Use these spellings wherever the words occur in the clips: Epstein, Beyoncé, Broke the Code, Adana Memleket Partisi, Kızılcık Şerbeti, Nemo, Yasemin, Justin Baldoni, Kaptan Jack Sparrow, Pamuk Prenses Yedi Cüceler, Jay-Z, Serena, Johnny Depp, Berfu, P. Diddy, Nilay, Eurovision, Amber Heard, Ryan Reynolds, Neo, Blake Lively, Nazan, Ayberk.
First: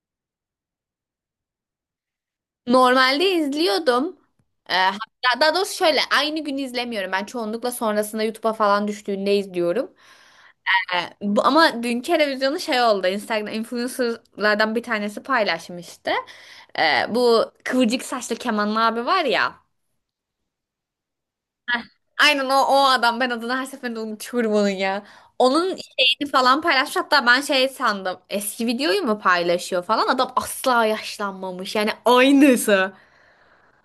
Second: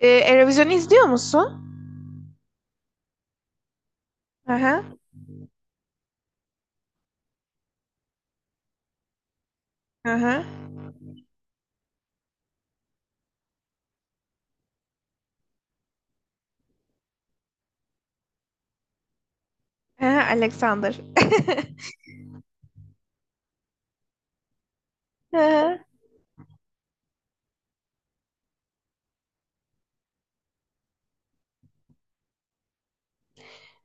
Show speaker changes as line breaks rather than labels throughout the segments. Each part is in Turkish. Eurovision'u izliyor musun?
Normalde izliyordum.
Hı hı.
Hatta daha doğrusu şöyle aynı gün izlemiyorum. Ben çoğunlukla sonrasında YouTube'a falan düştüğünde izliyorum.
Hı hı.
Bu, ama dünkü televizyonu şey oldu. Instagram influencerlardan bir tanesi paylaşmıştı. Bu kıvırcık saçlı Kemal abi var ya.
Hı hı, Alexander.
Aynen o, o adam. Ben adını her seferinde unutuyorum onun ya.
Hı
Onun
hı.
şeyini falan paylaşmış. Hatta ben şey sandım. Eski videoyu mu paylaşıyor falan. Adam asla yaşlanmamış. Yani aynısı.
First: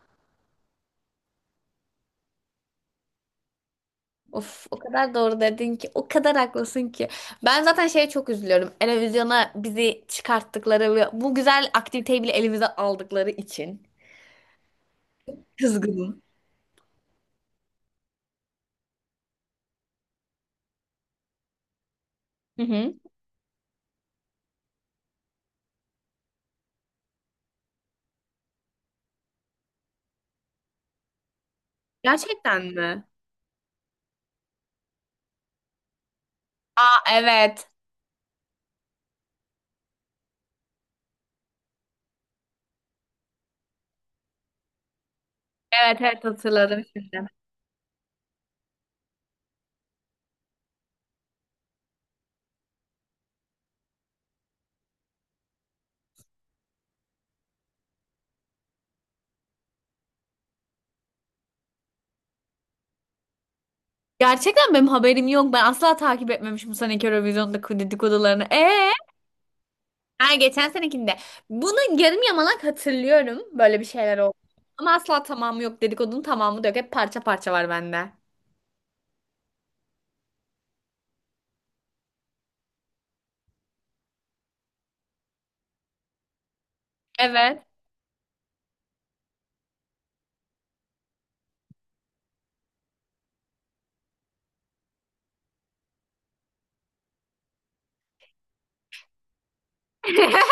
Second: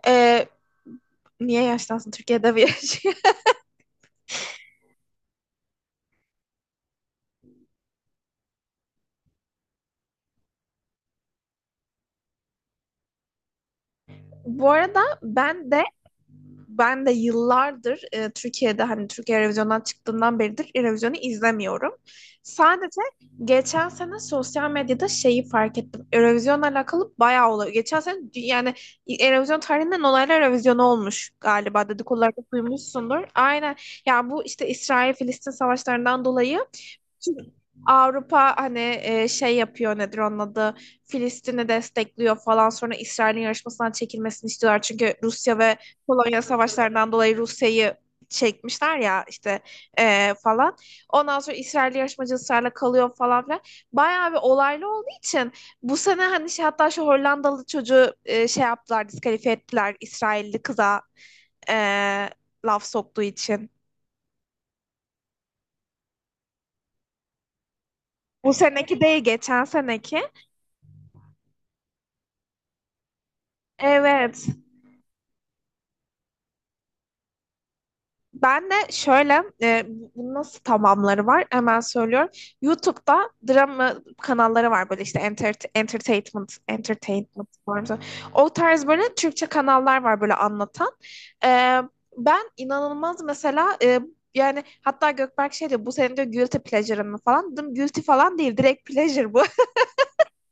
Ee, niye yaşlansın? Türkiye'de bir yaşıyor.
Of, o kadar doğru dedin ki, o kadar haklısın ki. Ben zaten şeye çok üzülüyorum. Eurovision'a bizi çıkarttıkları ve bu güzel aktiviteyi bile elimize aldıkları için.
Bu arada ben de
Kızgınım.
ben de yıllardır Türkiye'de hani Türkiye Eurovision'dan çıktığından beridir Eurovision'u izlemiyorum.
Hı hı.
Sadece geçen sene sosyal medyada şeyi fark ettim. Eurovision'la alakalı bayağı olay. Yani Eurovision tarihinden olaylar Eurovision olmuş galiba dedikodularda
Gerçekten mi?
duymuşsundur. Aynen. Ya bu işte İsrail-Filistin savaşlarından dolayı
Aa, evet.
Avrupa hani şey yapıyor nedir onun adı Filistin'i destekliyor falan sonra İsrail'in yarışmasından çekilmesini istiyorlar. Çünkü Rusya ve
Evet evet,
Polonya
hatırladım
savaşlarından
şimdi.
dolayı Rusya'yı çekmişler ya işte falan. Ondan sonra İsrail yarışmacı ısrarla kalıyor falan filan. Bayağı bir olaylı olduğu için bu sene hani şey hatta şu Hollandalı çocuğu şey yaptılar diskalifiye ettiler İsrailli kıza e, laf soktuğu için.
Gerçekten benim haberim yok. Ben asla takip etmemişim bu seneki Eurovision'daki dedikodularını.
Bu seneki değil geçen seneki.
Ha, geçen senekinde. Bunu yarım yamalak hatırlıyorum. Böyle bir şeyler oldu.
Evet.
Ama asla tamamı yok. Dedikodunun tamamı da yok. Hep parça parça var bende.
Ben de şöyle, nasıl tamamları var hemen söylüyorum. YouTube'da drama kanalları var böyle işte entertainment, entertainment
Evet.
var. Mı? O tarz böyle Türkçe kanallar var böyle anlatan. E, ben inanılmaz mesela yani hatta Gökberk şey diyor bu senin diyor guilty pleasure'ın mı falan. Dedim guilty falan değil direkt pleasure bu.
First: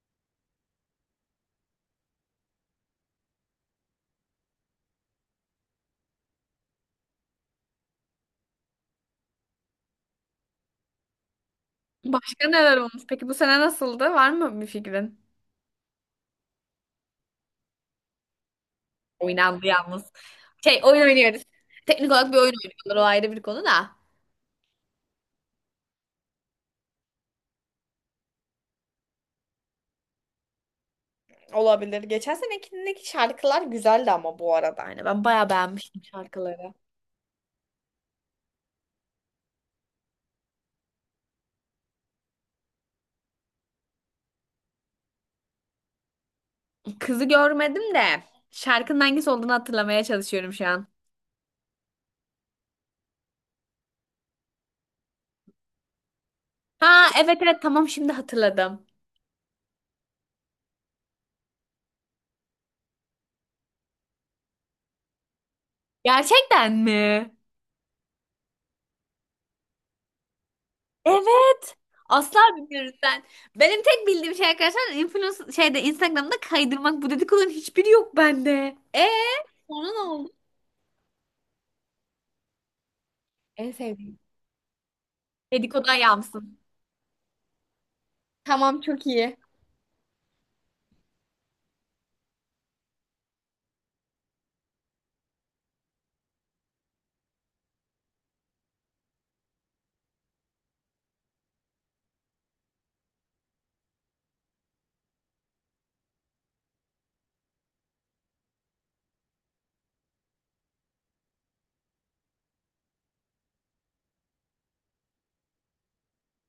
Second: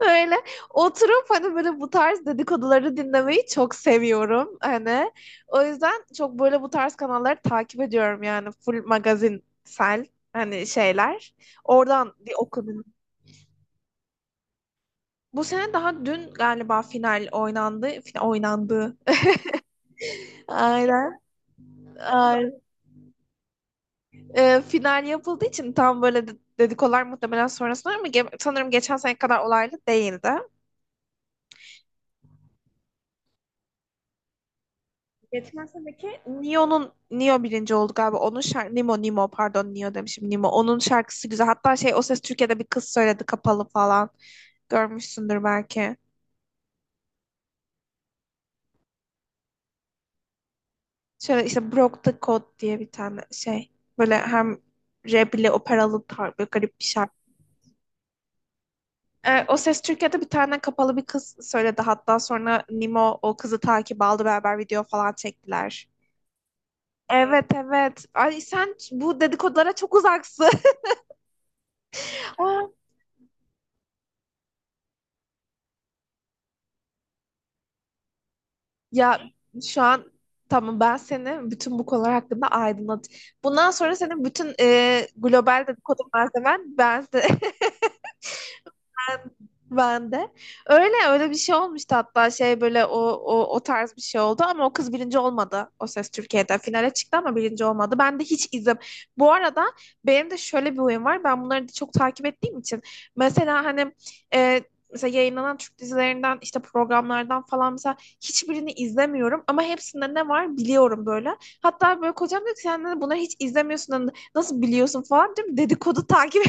Öyle oturup hani böyle bu tarz dedikoduları dinlemeyi çok seviyorum hani. O yüzden çok böyle bu tarz kanalları takip ediyorum yani full magazinsel hani şeyler. Oradan bir
Başka neler
okudum.
olmuş? Peki bu sene nasıldı? Var mı bir fikrin?
Bu sene daha dün galiba final oynandı. Oynandı.
Oynandı yalnız. Şey oyun
Aynen.
oynuyoruz. Teknik olarak bir oyun
Ay-
oynuyorlar. O ayrı bir konu da.
Final yapıldığı için tam böyle dedikodular muhtemelen sonrasında ama sanırım geçen sene kadar olaylı değildi.
Olabilir. Geçen senekindeki şarkılar güzeldi ama bu arada. Yani ben bayağı beğenmiştim şarkıları.
Neo birinci oldu galiba. Onun şarkı Nemo pardon Neo demişim Nemo. Onun şarkısı güzel. Hatta şey o ses Türkiye'de bir kız söyledi kapalı falan. Görmüşsündür belki.
Kızı görmedim de şarkının hangisi olduğunu hatırlamaya çalışıyorum şu an.
Şöyle işte Broke the Code diye bir tane şey. Böyle hem rap ile operalı tar böyle garip bir
Ha
şarkı.
evet evet, tamam şimdi hatırladım.
O ses Türkiye'de bir tane kapalı bir kız söyledi. Hatta sonra Nemo o kızı takip aldı beraber video falan çektiler.
Gerçekten mi?
Evet evet. Ay sen bu dedikodulara çok uzaksın.
Evet. Asla bilmiyoruz sen. Benim tek bildiğim şey arkadaşlar influencer şeyde Instagram'da kaydırmak. Bu dedikoduların hiçbiri yok bende. E
Ya şu
sonra ne
an
oldu?
tamam ben seni bütün bu konular hakkında aydınlat. Bundan
En
sonra
sevdiğim.
senin bütün global
Dedikodu
dedikodu
ayağı.
malzemen ben
Tamam, çok iyi.
ben de. Öyle öyle bir şey olmuştu hatta şey böyle o tarz bir şey oldu ama o kız birinci olmadı. O Ses Türkiye'de finale çıktı ama birinci olmadı. Ben de hiç izim. Bu arada benim de şöyle bir huyum var. Ben bunları da çok takip ettiğim için. Mesela hani e, mesela yayınlanan Türk dizilerinden işte programlardan falan mesela hiçbirini izlemiyorum ama hepsinde ne var biliyorum böyle. Hatta böyle kocam diyor ki sen de bunları hiç izlemiyorsun hani nasıl biliyorsun falan diyorum. Dedikodu takip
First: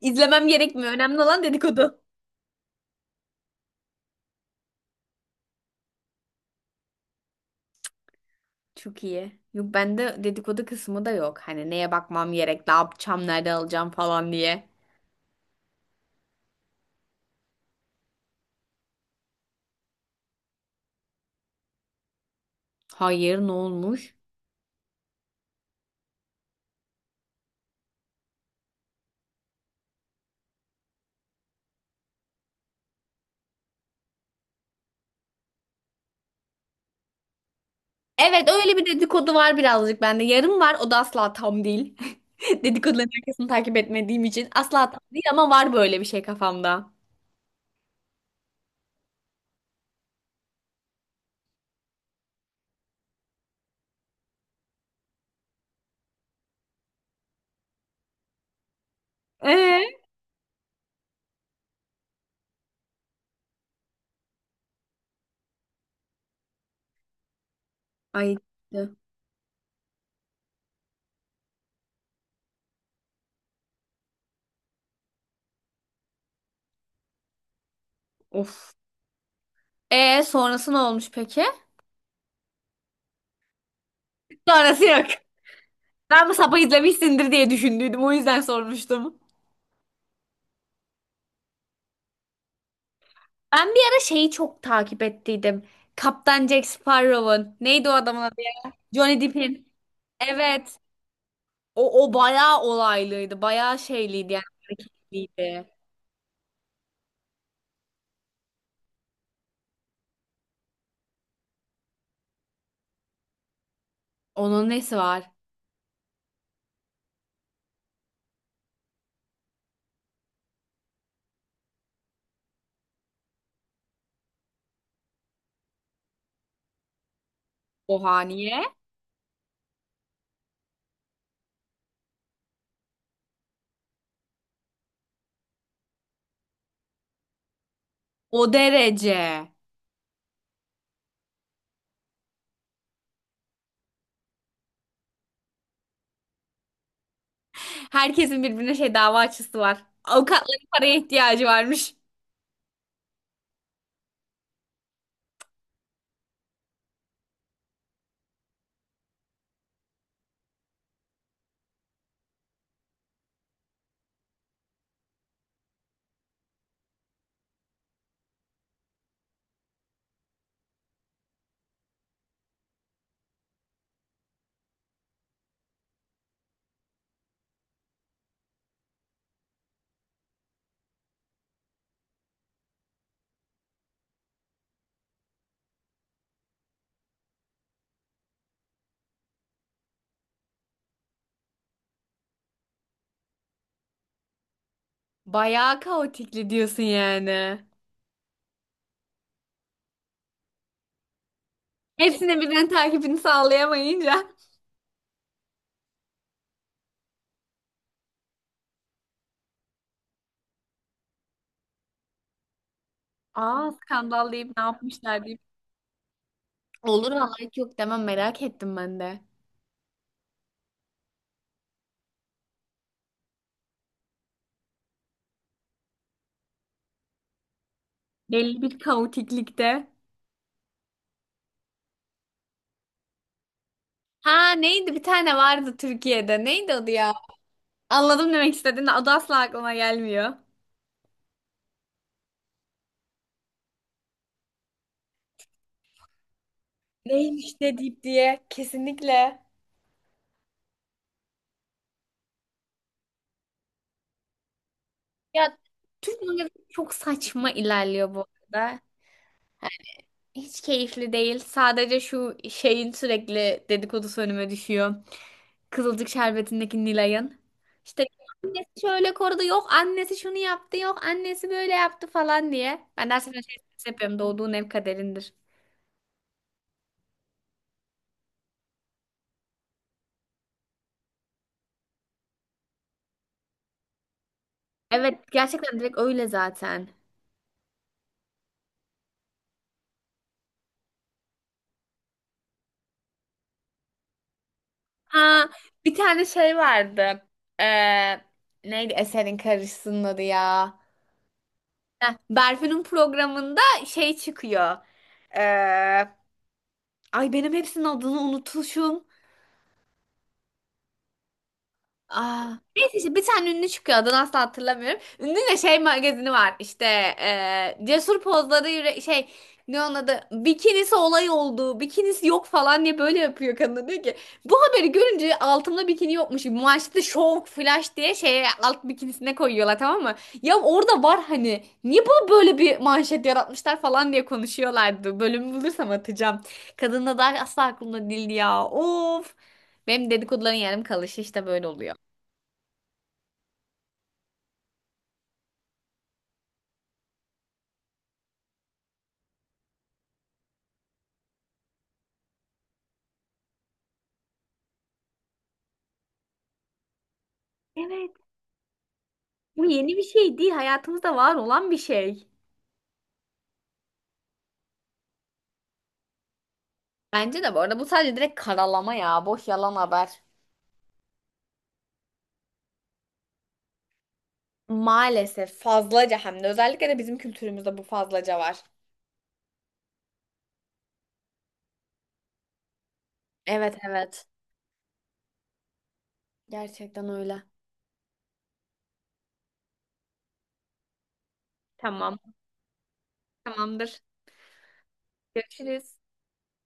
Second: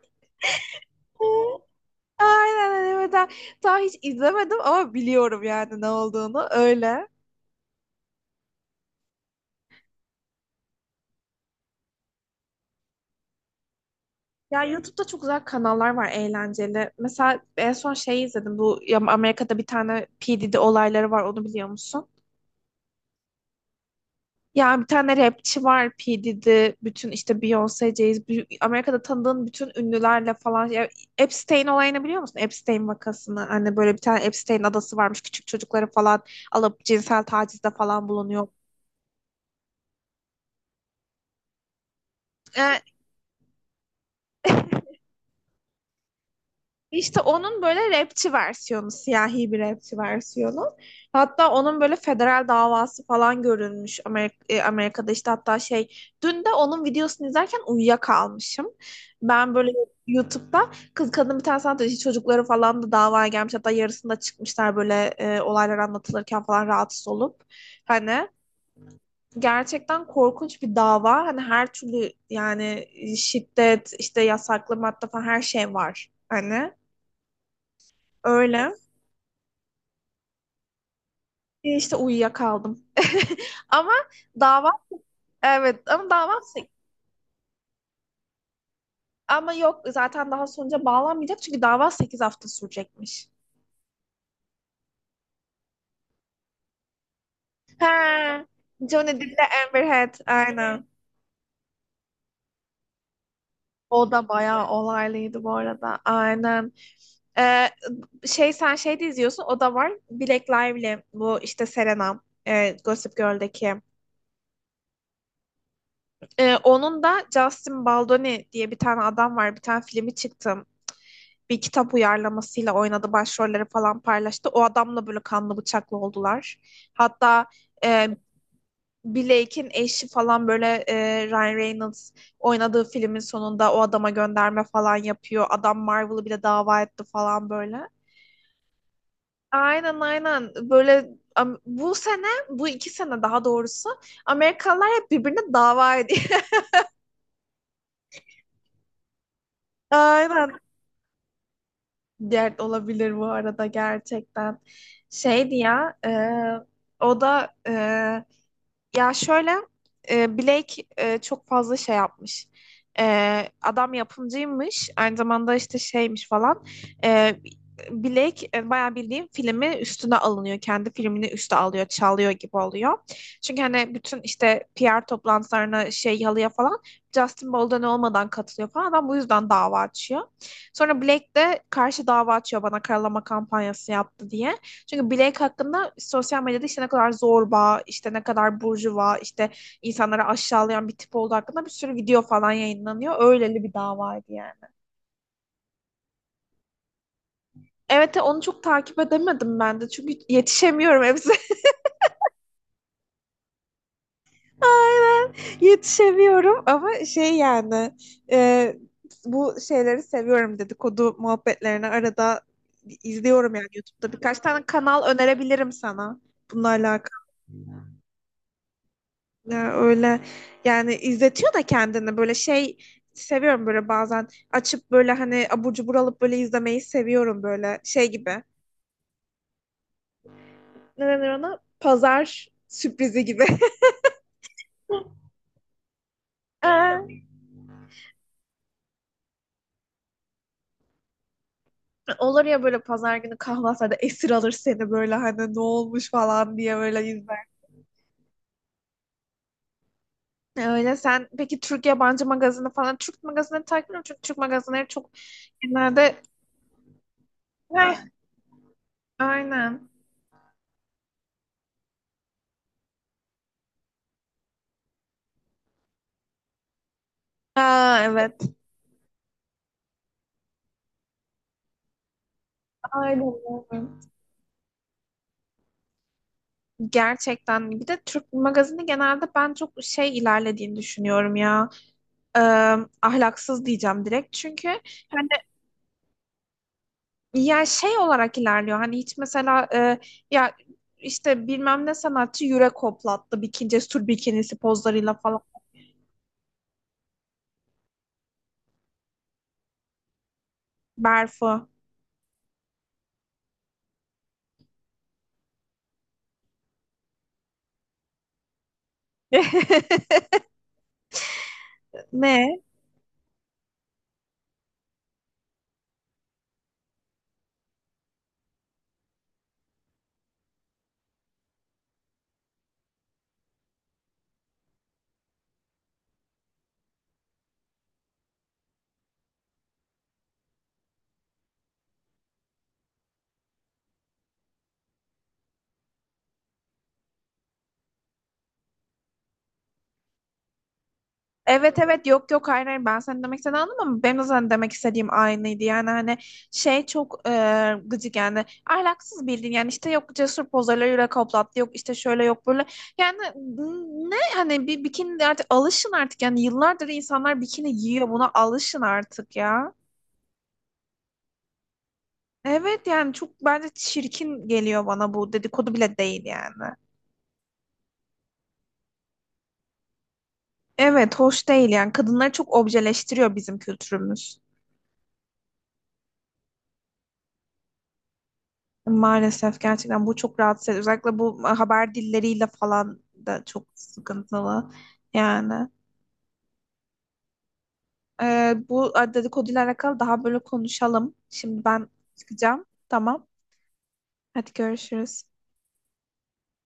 İzlemem gerekmiyor. Önemli olan dedikodu.
aynen evet. Daha hiç izlemedim ama biliyorum yani ne olduğunu. Öyle.
Çok iyi. Yok, bende dedikodu kısmı da yok. Hani neye bakmam gerek, ne yapacağım, nerede alacağım falan
Ya
diye.
YouTube'da çok güzel kanallar var eğlenceli. Mesela en son şey izledim. Bu ya Amerika'da bir tane P. Diddy olayları var. Onu biliyor musun?
Hayır, ne olmuş?
Ya bir tane rapçi var P. Diddy. Bütün işte Beyoncé, Jay-Z. Amerika'da tanıdığın bütün ünlülerle falan. Ya Epstein olayını biliyor musun? Epstein vakasını. Hani böyle bir tane Epstein adası varmış. Küçük çocukları falan alıp cinsel tacizde falan bulunuyor.
Evet, öyle bir dedikodu var birazcık bende. Yarım var, o da asla tam değil.
Ee,
Dedikoduların arkasını takip etmediğim için asla tam değil ama var böyle bir şey kafamda.
İşte onun böyle rapçi versiyonu, siyahi bir rapçi versiyonu. Hatta onun böyle federal davası falan görülmüş Amerika, Amerika'da işte hatta şey dün de onun videosunu izlerken uyuyakalmışım. Ben böyle
Ee?
YouTube'da kız kadın bir tane sanat işi çocukları falan da davaya gelmiş hatta yarısında çıkmışlar böyle olaylar anlatılırken falan rahatsız olup hani
Ay. İşte.
gerçekten korkunç bir dava hani her türlü yani şiddet işte yasaklı madde falan her şey var hani öyle.
Of. Ee, sonrası ne olmuş peki?
İşte uyuyakaldım. Ama dava
Sonrası yok.
evet ama
Ben bu
dava
sapı
sek-
izlemişsindir diye düşündüydüm. O yüzden sormuştum.
Ama yok zaten daha sonuca bağlanmayacak çünkü dava 8 hafta sürecekmiş.
Ben bir ara şeyi çok takip ettiydim. Kaptan Jack Sparrow'un. Neydi o adamın adı?
He. Johnny
Johnny
Depp ile
Depp'in.
Amber Heard
Evet.
aynen.
O, o bayağı olaylıydı. Bayağı
O da
şeyliydi yani.
bayağı olaylıydı bu
Hareketliydi.
arada. Aynen. Ee, şey sen şey de izliyorsun o da var. Black Lively bu işte Serena Gossip Girl'deki.
Onun nesi var?
Onun da Justin Baldoni diye bir tane adam var. Bir tane filmi çıktı. Bir kitap uyarlamasıyla oynadı. Başrolleri falan paylaştı. O adamla böyle kanlı bıçaklı oldular. Hatta e,
Oha, niye?
Blake'in eşi falan böyle Ryan Reynolds oynadığı filmin sonunda o adama gönderme falan yapıyor. Adam Marvel'ı bile dava etti falan böyle.
O derece.
Aynen aynen böyle bu sene bu iki sene daha doğrusu Amerikalılar hep birbirine dava ediyor.
Herkesin birbirine şey dava açısı var.
Aynen.
Avukatların paraya ihtiyacı varmış.
Dert olabilir bu arada gerçekten. Şeydi ya e, o da e, Ya şöyle Blake çok fazla şey yapmış. Adam yapımcıymış. Aynı zamanda işte şeymiş falan. E, Blake bayağı bildiğim filmi üstüne alınıyor. Kendi filmini üste alıyor, çalıyor gibi oluyor. Çünkü hani bütün işte PR toplantılarına şey halıya falan Justin Bolden olmadan katılıyor falan. Adam bu yüzden dava açıyor. Sonra Blake de karşı dava açıyor bana karalama kampanyası yaptı diye. Çünkü Blake hakkında sosyal medyada işte ne kadar zorba, işte ne kadar burjuva, işte insanları aşağılayan bir tip olduğu hakkında bir sürü video falan yayınlanıyor. Öyleli bir davaydı yani.
Bayağı kaotikli diyorsun yani.
Evet onu çok takip edemedim ben de çünkü yetişemiyorum hepsi.
Hepsinin birbirinin takibini sağlayamayınca.
Aynen yetişemiyorum ama şey yani e, bu şeyleri seviyorum dedikodu muhabbetlerini arada izliyorum yani
Aa,
YouTube'da.
skandal
Birkaç
deyip ne
tane kanal
yapmışlar deyip.
önerebilirim sana bunlarla
Olur
alakalı.
vallahi, hiç yok demem, merak ettim ben de.
Ya öyle yani izletiyor da kendini böyle şey seviyorum böyle bazen açıp böyle hani abur cubur alıp böyle izlemeyi seviyorum böyle şey gibi.
Belli bir kaotiklikte.
Ne denir ona? Pazar sürprizi gibi.
Ha neydi, bir tane vardı Türkiye'de. Neydi adı ya?
Ee,
Anladım demek istediğini, adı asla aklıma gelmiyor.
olur ya böyle pazar günü kahvaltıda esir alır seni böyle hani ne olmuş falan diye böyle izler.
Neymiş de deyip diye kesinlikle.
Öyle sen peki Türk yabancı magazini falan Türk magazinleri takip ediyorum çünkü Türk magazinleri çok
Ya
genelde
Türk mangası çok saçma
Heh,
ilerliyor bu arada.
aynen.
Hiç keyifli değil. Sadece şu şeyin sürekli dedikodusu önüme düşüyor. Kızılcık Şerbeti'ndeki Nilay'ın.
Aa
İşte
evet.
annesi şöyle korudu, yok annesi şunu yaptı, yok annesi böyle yaptı falan diye. Ben
Aynen.
dersimde şey yapıyorum, doğduğun ev kaderindir.
Gerçekten bir de Türk magazini genelde ben çok şey ilerlediğini düşünüyorum ya Ee, ahlaksız diyeceğim direkt çünkü
Evet,
hani
gerçekten direkt öyle zaten.
ya şey olarak ilerliyor hani hiç mesela ya işte bilmem ne sanatçı yürek hoplattı bikini cesur bikinisi pozlarıyla falan
Ha, bir tane şey vardı. Ee, Neydi eserin karıcısının adı ya?
Berfu
Heh, Berfu'nun programında şey çıkıyor. Ee, Ay, benim hepsinin adını unutmuşum. Aa,
ne
neyse işte bir tane ünlü çıkıyor, adını asla hatırlamıyorum. Ünlü de şey magazini var işte, cesur pozları yüre- şey, ne onun adı, bikinisi olay oldu, bikinisi yok falan diye böyle yapıyor, kadın diyor ki bu haberi görünce altımda bikini yokmuş maçta şov flash diye şeye alt bikinisine koyuyorlar, tamam mı? Ya orada var, hani niye bunu böyle bir manşet yaratmışlar falan diye konuşuyorlardı, bölümü bulursam atacağım. Kadın da daha asla aklımda değildi ya, of. Benim dedikoduların yarım kalışı işte böyle
evet
oluyor.
evet yok yok hayır hayır ben seni demek istediğini anladım ama benim de sana demek istediğim aynıydı yani hani şey çok gıcık yani ahlaksız bildiğin yani işte yok cesur pozlarıyla yürek hoplattı yok işte şöyle yok böyle yani ne hani bir bikini de artık alışın artık yani yıllardır insanlar bikini giyiyor
Evet.
buna alışın artık
Bu
ya.
yeni bir şey değil. Hayatımızda var olan bir şey.
Evet yani çok bence çirkin geliyor bana bu dedikodu bile değil yani.
Bence de bu arada bu sadece direkt karalama ya. Boş yalan haber.
Evet hoş değil yani kadınları çok objeleştiriyor bizim kültürümüz.
Maalesef fazlaca, hem de özellikle de bizim kültürümüzde bu fazlaca var.
Maalesef gerçekten bu çok rahatsız ediyor. Özellikle bu haber dilleriyle falan da çok
Evet evet.
sıkıntılı. Yani
Gerçekten öyle.
bu dedikoduyla alakalı daha böyle konuşalım. Şimdi ben
Tamam.
çıkacağım. Tamam.
Tamamdır.
Hadi görüşürüz.
Görüşürüz.